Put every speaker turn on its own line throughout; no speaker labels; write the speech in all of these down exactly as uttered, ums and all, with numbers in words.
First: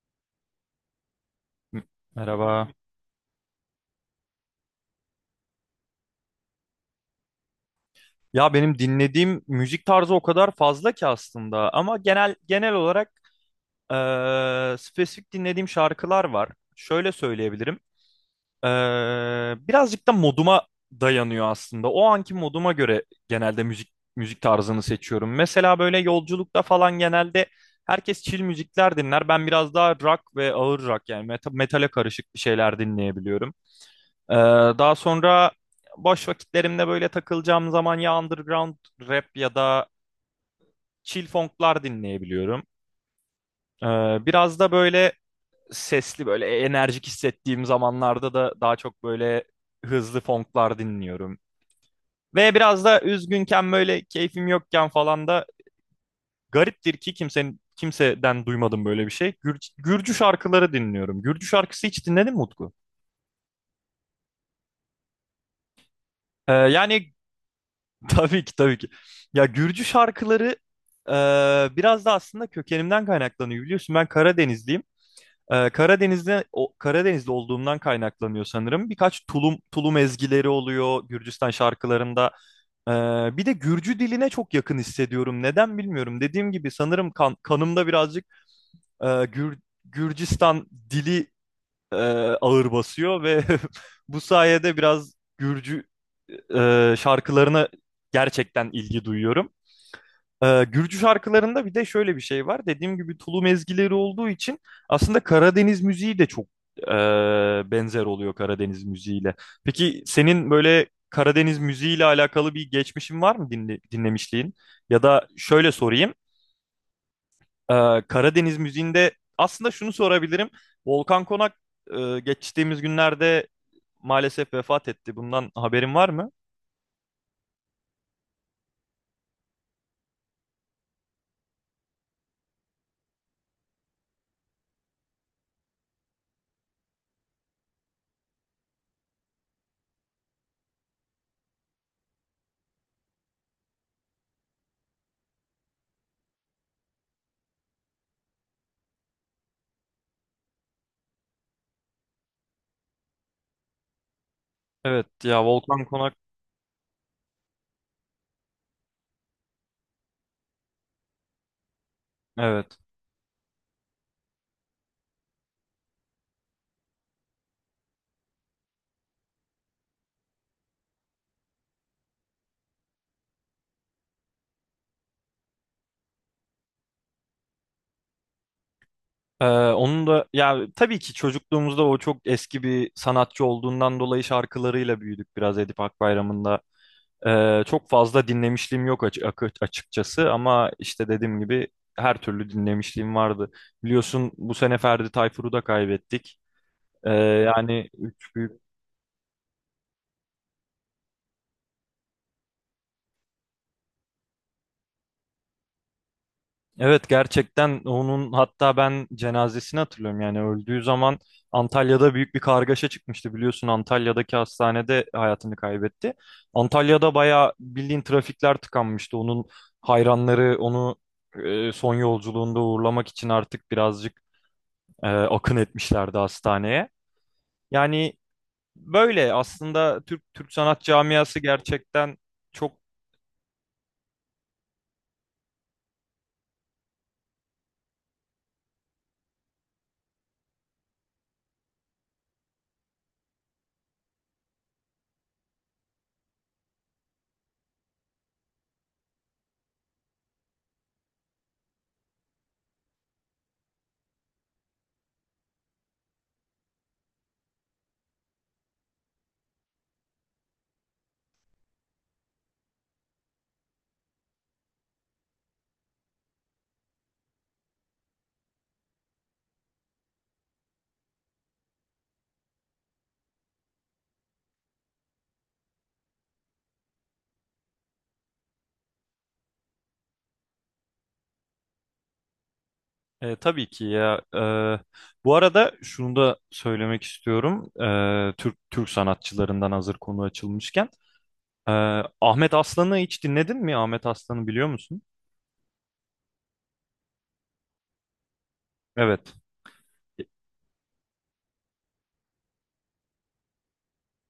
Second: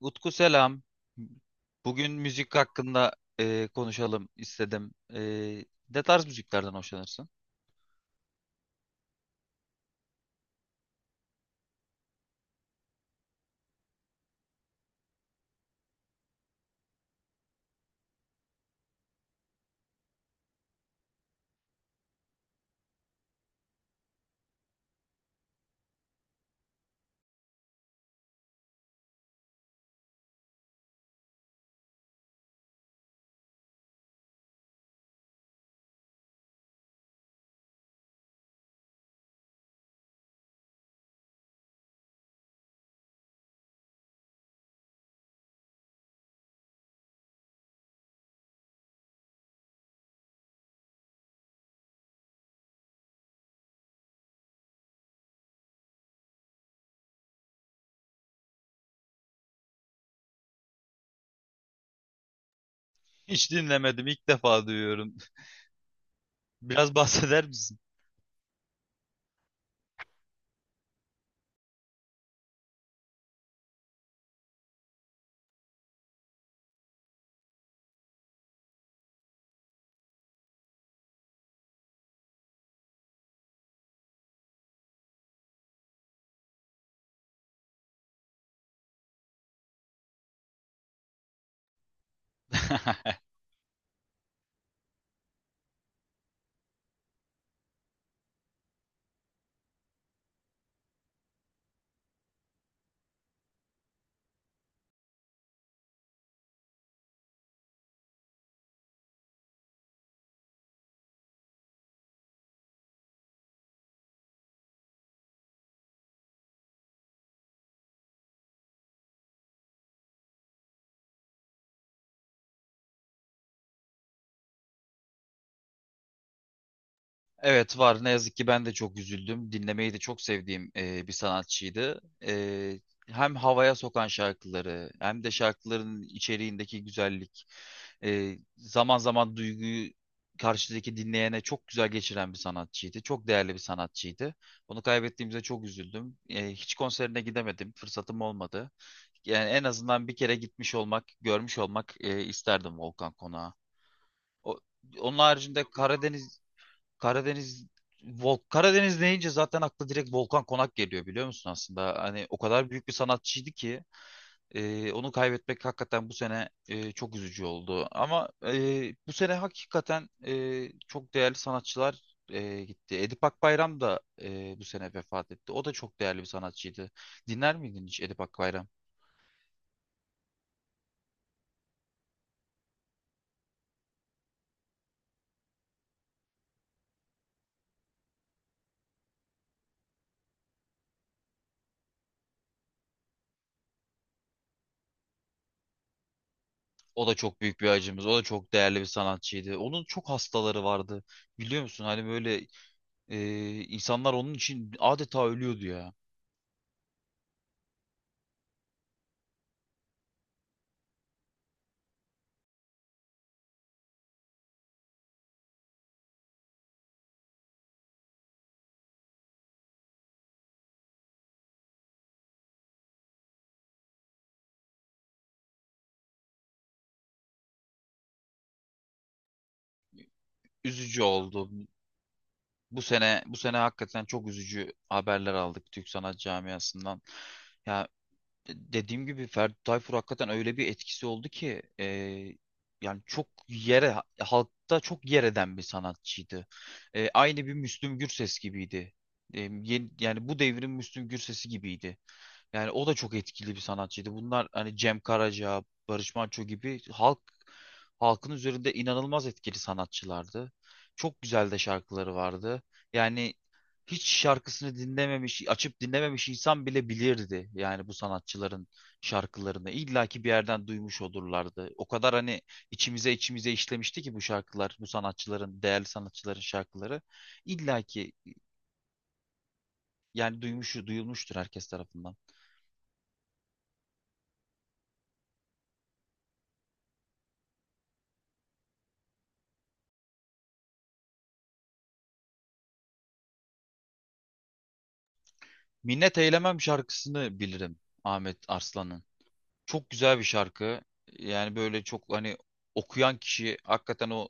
Utku selam.
M-
Bugün müzik
Merhaba.
hakkında e, konuşalım istedim. E, ne tarz müziklerden hoşlanırsın?
Ya benim dinlediğim müzik tarzı o kadar fazla ki aslında ama genel genel olarak eee, spesifik dinlediğim şarkılar var. Şöyle söyleyebilirim. Eee, birazcık da moduma dayanıyor aslında. O anki moduma göre genelde müzik müzik tarzını seçiyorum. Mesela böyle yolculukta falan genelde herkes chill müzikler dinler. Ben biraz daha rock ve ağır rock yani meta- metale karışık bir şeyler dinleyebiliyorum. Ee, Daha sonra boş vakitlerimde böyle takılacağım zaman ya underground rap ya da chill funklar dinleyebiliyorum. Ee, Biraz da böyle sesli böyle enerjik hissettiğim zamanlarda da daha çok böyle hızlı funklar dinliyorum. Ve biraz da üzgünken böyle keyfim yokken falan da gariptir ki kimsenin kimseden duymadım böyle bir şey. Gür- Gürcü şarkıları dinliyorum. Gürcü şarkısı hiç dinledin mi Utku?
Hiç dinlemedim, ilk defa duyuyorum.
Ee,
Biraz
yani
bahseder misin?
tabii ki tabii ki. Ya Gürcü şarkıları e, biraz da aslında kökenimden kaynaklanıyor biliyorsun. Ben Karadenizliyim. E, Karadeniz'de o, Karadeniz'de olduğumdan kaynaklanıyor sanırım. Birkaç tulum tulum ezgileri oluyor Gürcistan şarkılarında. E, bir de Gürcü diline çok yakın hissediyorum. Neden bilmiyorum. Dediğim gibi sanırım kan- kanımda birazcık e, Gür- Gürcistan dili e, ağır basıyor ve bu sayede biraz Gürcü e, şarkılarına gerçekten ilgi duyuyorum. Ee, Gürcü şarkılarında bir de şöyle bir şey var. Dediğim gibi tulum ezgileri olduğu için aslında Karadeniz müziği de çok e, benzer oluyor Karadeniz müziğiyle. Peki senin böyle Karadeniz müziğiyle alakalı bir geçmişin var mı dinle, dinlemişliğin? Ya da şöyle sorayım. Ee, Karadeniz müziğinde aslında şunu sorabilirim. Volkan Konak e, geçtiğimiz günlerde maalesef vefat etti. Bundan haberin var mı?
Evet var. Ne yazık ki ben de çok üzüldüm. Dinlemeyi de çok sevdiğim e, bir sanatçıydı. E, hem havaya sokan şarkıları hem de şarkıların içeriğindeki güzellik, e, zaman zaman duyguyu karşıdaki dinleyene çok güzel geçiren bir sanatçıydı. Çok değerli bir sanatçıydı. Onu kaybettiğimize çok üzüldüm. E, hiç konserine gidemedim. Fırsatım olmadı. Yani en azından bir kere gitmiş olmak, görmüş olmak e, isterdim Volkan Konak'a. O-
Evet
Onun
ya
haricinde
Volkan Konak.
Karadeniz Karadeniz Vol Karadeniz deyince zaten akla direkt Volkan Konak geliyor biliyor musun aslında? Hani o kadar
Evet.
büyük bir sanatçıydı ki e, onu kaybetmek hakikaten bu sene e, çok üzücü oldu. Ama e, bu sene hakikaten e, çok değerli sanatçılar e, gitti. Edip Akbayram da e, bu sene vefat etti. O da çok değerli bir sanatçıydı. Dinler miydin hiç Edip Akbayram?
Ee, Onun da ya tabii ki çocukluğumuzda o çok eski bir sanatçı olduğundan dolayı şarkılarıyla büyüdük biraz Edip Akbayram'ın da. Ee, çok fazla dinlemişliğim yok açı- akı- açıkçası ama işte dediğim gibi her türlü dinlemişliğim vardı. Biliyorsun bu sene Ferdi Tayfur'u da kaybettik.
O
Ee,
da çok büyük bir
yani
acımız. O
üç,
da çok değerli bir sanatçıydı. Onun çok hastaları vardı. Biliyor musun? Hani böyle Ee, insanlar onun için adeta ölüyordu ya.
Evet gerçekten onun hatta ben cenazesini hatırlıyorum yani öldüğü zaman Antalya'da büyük bir kargaşa çıkmıştı biliyorsun Antalya'daki hastanede hayatını kaybetti. Antalya'da bayağı bildiğin trafikler tıkanmıştı onun hayranları onu e, son yolculuğunda uğurlamak için artık birazcık e, akın etmişlerdi hastaneye. Yani böyle aslında Türk Türk sanat
Üzücü
camiası
oldu.
gerçekten çok.
Bu sene bu sene hakikaten çok üzücü haberler aldık Türk sanat camiasından. Ya e, dediğim gibi Ferdi Tayfur hakikaten öyle bir etkisi oldu ki e, yani çok yere halkta çok yer eden bir sanatçıydı. E, aynı bir Müslüm Gürses gibiydi. E, yeni- yani bu devrin Müslüm Gürses'i gibiydi. Yani o da çok etkili bir sanatçıydı. Bunlar hani Cem Karaca, Barış Manço gibi halk halkın üzerinde inanılmaz etkili sanatçılardı. Çok güzel de şarkıları vardı. Yani hiç şarkısını dinlememiş, açıp dinlememiş insan bile bilirdi yani bu sanatçıların şarkılarını. İlla ki bir yerden duymuş olurlardı. O kadar hani içimize içimize işlemişti ki bu şarkılar, bu sanatçıların, değerli sanatçıların şarkıları. İlla ki yani duymuş, duyulmuştur herkes tarafından.
E, tabii ki ya. E, bu arada şunu da söylemek istiyorum. E, Türk Türk sanatçılarından hazır konu açılmışken. E, Ahmet Aslan'ı hiç dinledin mi? Ahmet Aslan'ı biliyor musun?
Minnet Eylemem şarkısını bilirim Ahmet Arslan'ın.
Evet.
Çok güzel bir şarkı. Yani böyle çok hani okuyan kişi hakikaten o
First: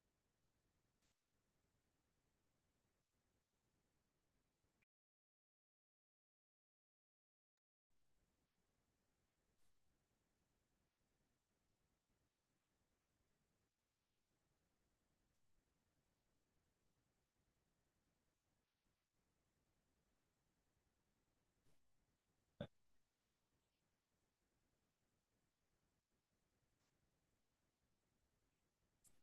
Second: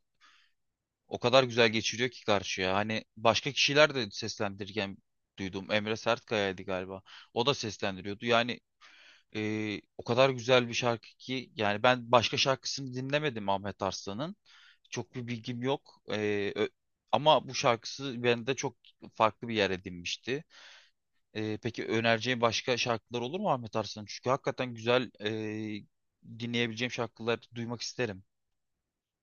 o kadar güzel geçiriyor ki karşıya. Hani başka kişiler de seslendirirken duydum. Emre Sertkaya'ydı galiba. O da seslendiriyordu. Yani e, o kadar güzel bir şarkı ki yani ben başka şarkısını dinlemedim Ahmet Arslan'ın. Çok bir bilgim yok. E, ö- ama bu şarkısı bende çok farklı bir yer edinmişti. Ee, peki önereceğin başka şarkılar olur mu Ahmet Arslan? Çünkü hakikaten güzel e, dinleyebileceğim şarkılar duymak isterim.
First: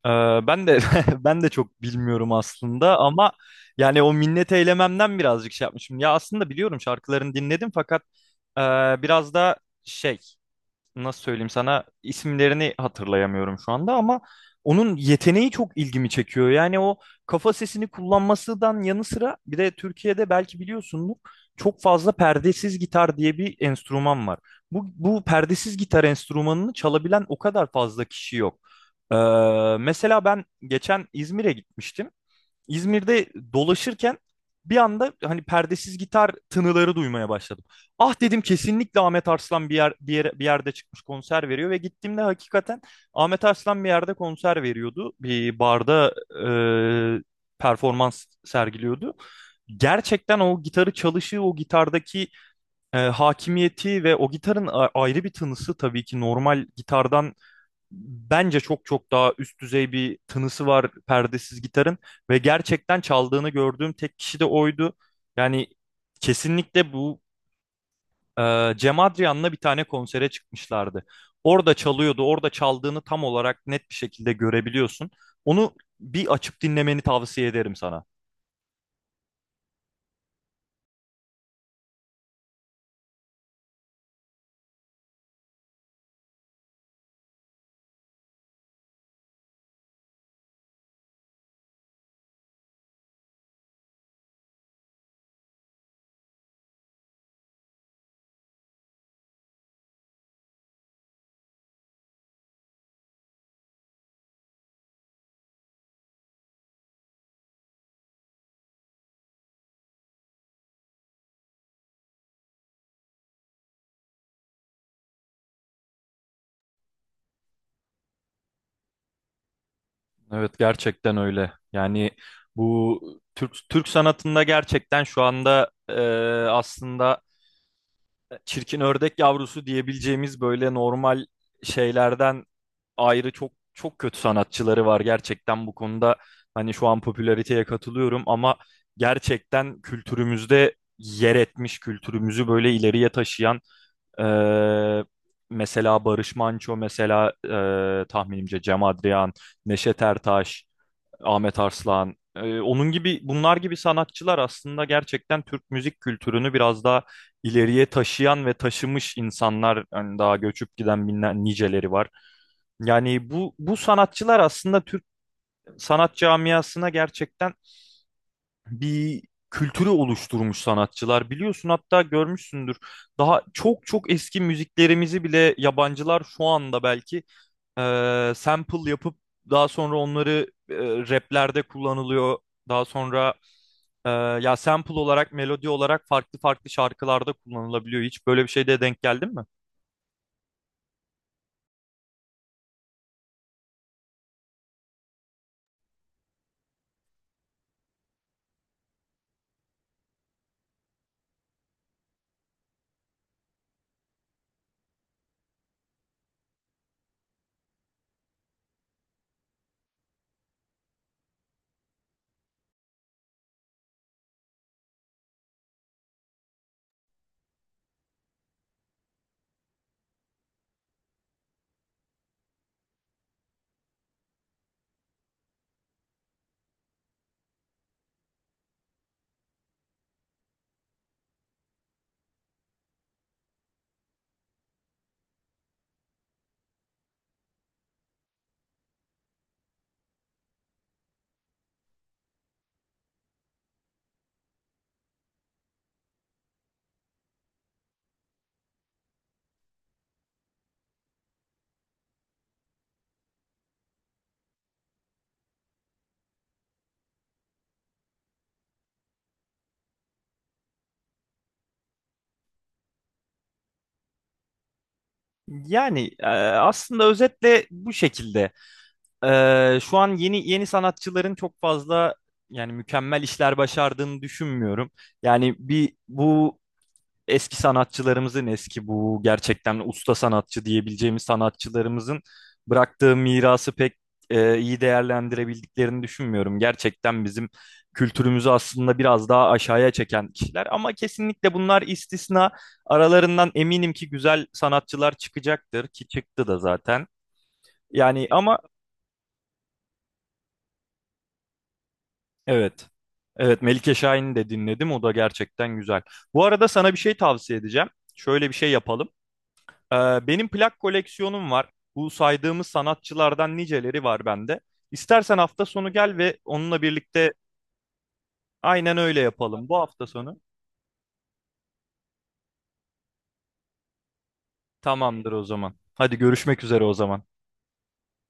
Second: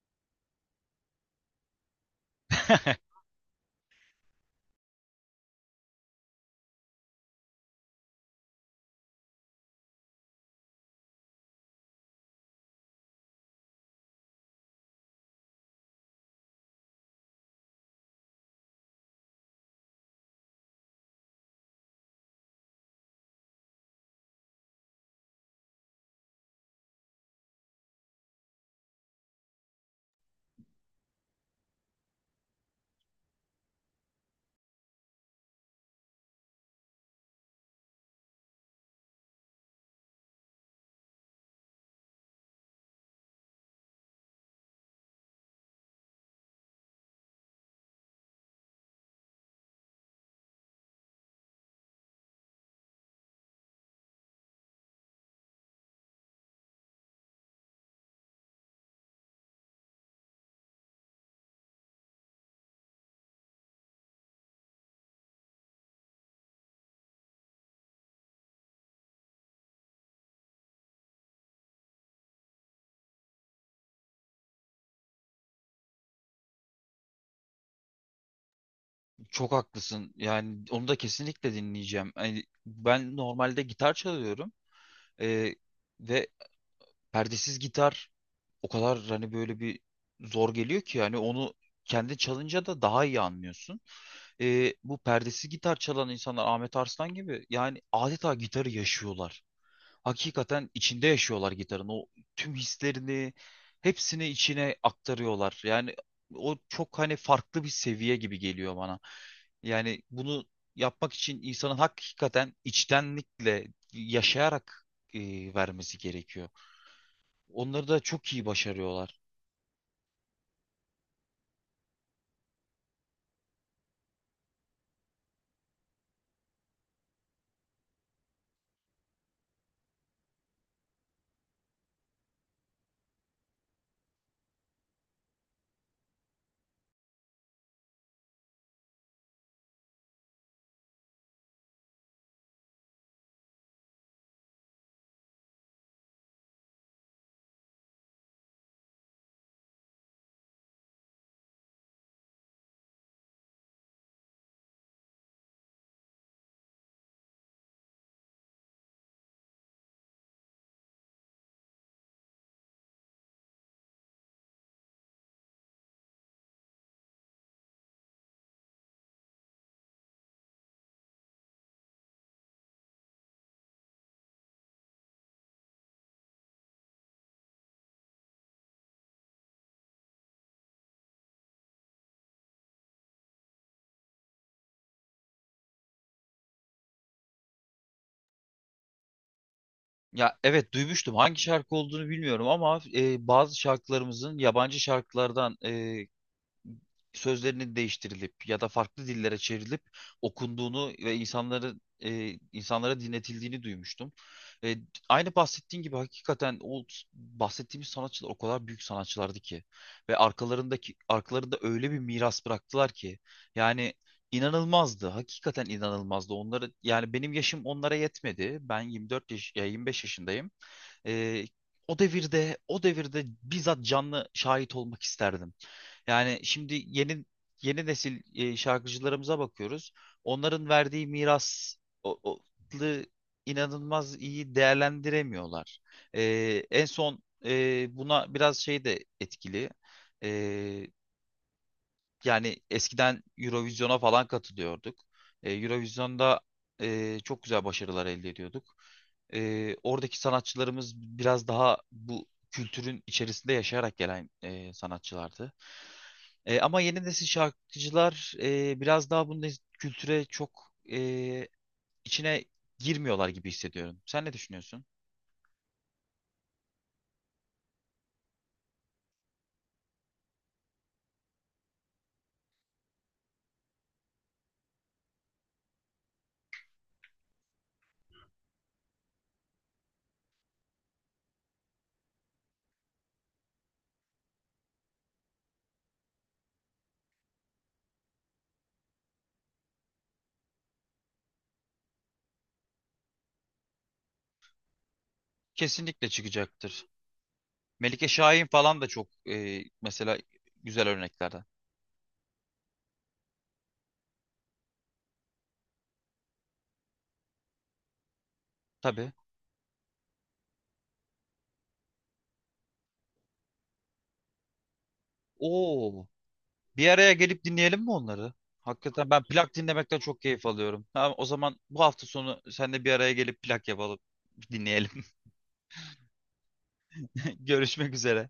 Ee, ben de ben de çok bilmiyorum aslında ama yani o minnet eylememden birazcık şey yapmışım. Ya aslında biliyorum şarkılarını dinledim fakat e, biraz da şey nasıl söyleyeyim sana isimlerini hatırlayamıyorum şu anda ama onun yeteneği çok ilgimi çekiyor. Yani o kafa sesini kullanmasından yanı sıra bir de Türkiye'de belki biliyorsunuz çok fazla perdesiz gitar diye bir enstrüman var. Bu, bu perdesiz gitar enstrümanını çalabilen o kadar fazla kişi yok. Ee, Mesela ben geçen İzmir'e gitmiştim. İzmir'de dolaşırken bir anda hani perdesiz gitar tınıları duymaya başladım. Ah dedim kesinlikle Ahmet Arslan bir yer bir yere, bir yerde çıkmış konser veriyor ve gittiğimde hakikaten Ahmet Arslan bir yerde konser veriyordu. Bir barda e, performans sergiliyordu. Gerçekten o gitarı çalışı, o gitardaki e, hakimiyeti ve o gitarın a- ayrı bir tınısı tabii ki normal gitardan bence çok çok daha üst düzey bir tınısı var perdesiz gitarın ve gerçekten çaldığını gördüğüm tek kişi de oydu. Yani kesinlikle bu e, Cem Adrian'la bir tane konsere çıkmışlardı. Orada çalıyordu, orada çaldığını tam olarak net bir şekilde görebiliyorsun. Onu bir açıp dinlemeni tavsiye ederim sana.
Çok haklısın. Yani onu da kesinlikle dinleyeceğim. Yani ben normalde gitar çalıyorum. Ee, ve perdesiz gitar o kadar hani böyle bir zor geliyor ki yani onu kendi çalınca da daha iyi anlıyorsun. Ee, bu perdesiz gitar çalan insanlar Ahmet Arslan gibi yani adeta gitarı yaşıyorlar. Hakikaten içinde yaşıyorlar gitarın. O tüm hislerini hepsini içine aktarıyorlar. Yani o çok hani farklı bir seviye gibi geliyor bana. Yani bunu yapmak için insanın hakikaten içtenlikle yaşayarak e, vermesi gerekiyor. Onları da çok iyi başarıyorlar.
Evet gerçekten öyle. Yani bu Türk Türk sanatında gerçekten şu anda e, aslında çirkin ördek yavrusu diyebileceğimiz böyle normal şeylerden ayrı çok çok kötü sanatçıları var gerçekten bu konuda. Hani şu an popülariteye katılıyorum ama gerçekten kültürümüzde yer etmiş, kültürümüzü böyle ileriye taşıyan eee, mesela Barış Manço, mesela eee, tahminimce Cem Adrian, Neşet Ertaş, Ahmet Arslan. Ee, onun gibi bunlar gibi sanatçılar aslında gerçekten Türk müzik kültürünü biraz daha ileriye taşıyan ve taşımış insanlar hani daha göçüp giden binler niceleri var. Yani bu bu sanatçılar aslında Türk sanat camiasına gerçekten bir kültürü oluşturmuş sanatçılar. Biliyorsun hatta görmüşsündür. Daha çok çok eski müziklerimizi bile yabancılar şu anda belki e, sample yapıp daha sonra onları e, raplerde kullanılıyor. Daha sonra e, ya sample olarak melodi olarak farklı farklı şarkılarda kullanılabiliyor. Hiç böyle bir şeyde denk geldin mi?
Ya evet duymuştum hangi şarkı olduğunu bilmiyorum ama e, bazı şarkılarımızın yabancı şarkılardan e, sözlerinin değiştirilip ya da farklı dillere çevrilip okunduğunu ve insanları e, insanlara dinletildiğini duymuştum. E, aynı bahsettiğin gibi hakikaten o bahsettiğimiz sanatçılar o kadar büyük sanatçılardı ki ve arkalarındaki arkalarında öyle bir miras bıraktılar ki yani inanılmazdı. Hakikaten inanılmazdı. Onları yani benim yaşım onlara yetmedi. Ben yirmi dört yaş ya yirmi beş yaşındayım. Ee, o devirde, o devirde bizzat canlı şahit olmak isterdim. Yani şimdi yeni yeni nesil e, şarkıcılarımıza bakıyoruz. Onların verdiği miras o, o- lı inanılmaz iyi değerlendiremiyorlar. Ee, en son e, buna biraz şey de etkili. E, yani eskiden Eurovision'a falan katılıyorduk. E, Eurovision'da e, çok güzel başarılar elde ediyorduk. E, oradaki sanatçılarımız biraz daha bu kültürün içerisinde yaşayarak gelen e, sanatçılardı. E, ama yeni nesil şarkıcılar e, biraz daha bu nes- kültüre çok e, içine girmiyorlar gibi hissediyorum. Sen ne düşünüyorsun?
Yani e, aslında özetle bu şekilde. E, şu an yeni yeni sanatçıların çok fazla yani mükemmel işler başardığını düşünmüyorum. Yani bir bu eski sanatçılarımızın eski bu gerçekten usta sanatçı diyebileceğimiz sanatçılarımızın bıraktığı mirası pek e, iyi değerlendirebildiklerini düşünmüyorum. Gerçekten bizim kültürümüzü aslında biraz daha aşağıya çeken kişiler ama kesinlikle bunlar istisna. Aralarından eminim ki güzel sanatçılar çıkacaktır ki
Kesinlikle
çıktı da
çıkacaktır.
zaten.
Melike
Yani
Şahin
ama
falan da çok e, mesela güzel örneklerden.
evet. Evet Melike Şahin'i de dinledim. O da gerçekten güzel. Bu arada sana bir şey tavsiye edeceğim. Şöyle bir şey yapalım.
Tabii.
Ee, benim plak koleksiyonum var. Bu saydığımız sanatçılardan niceleri var bende. İstersen hafta sonu
Oo,
gel ve onunla
bir araya
birlikte
gelip dinleyelim mi onları?
aynen
Hakikaten
öyle
ben plak
yapalım. Bu
dinlemekten
hafta
çok
sonu
keyif alıyorum. Tamam, o zaman bu hafta sonu sen de bir araya gelip plak yapalım, dinleyelim.
tamamdır o zaman. Hadi görüşmek üzere o zaman.
Görüşmek üzere.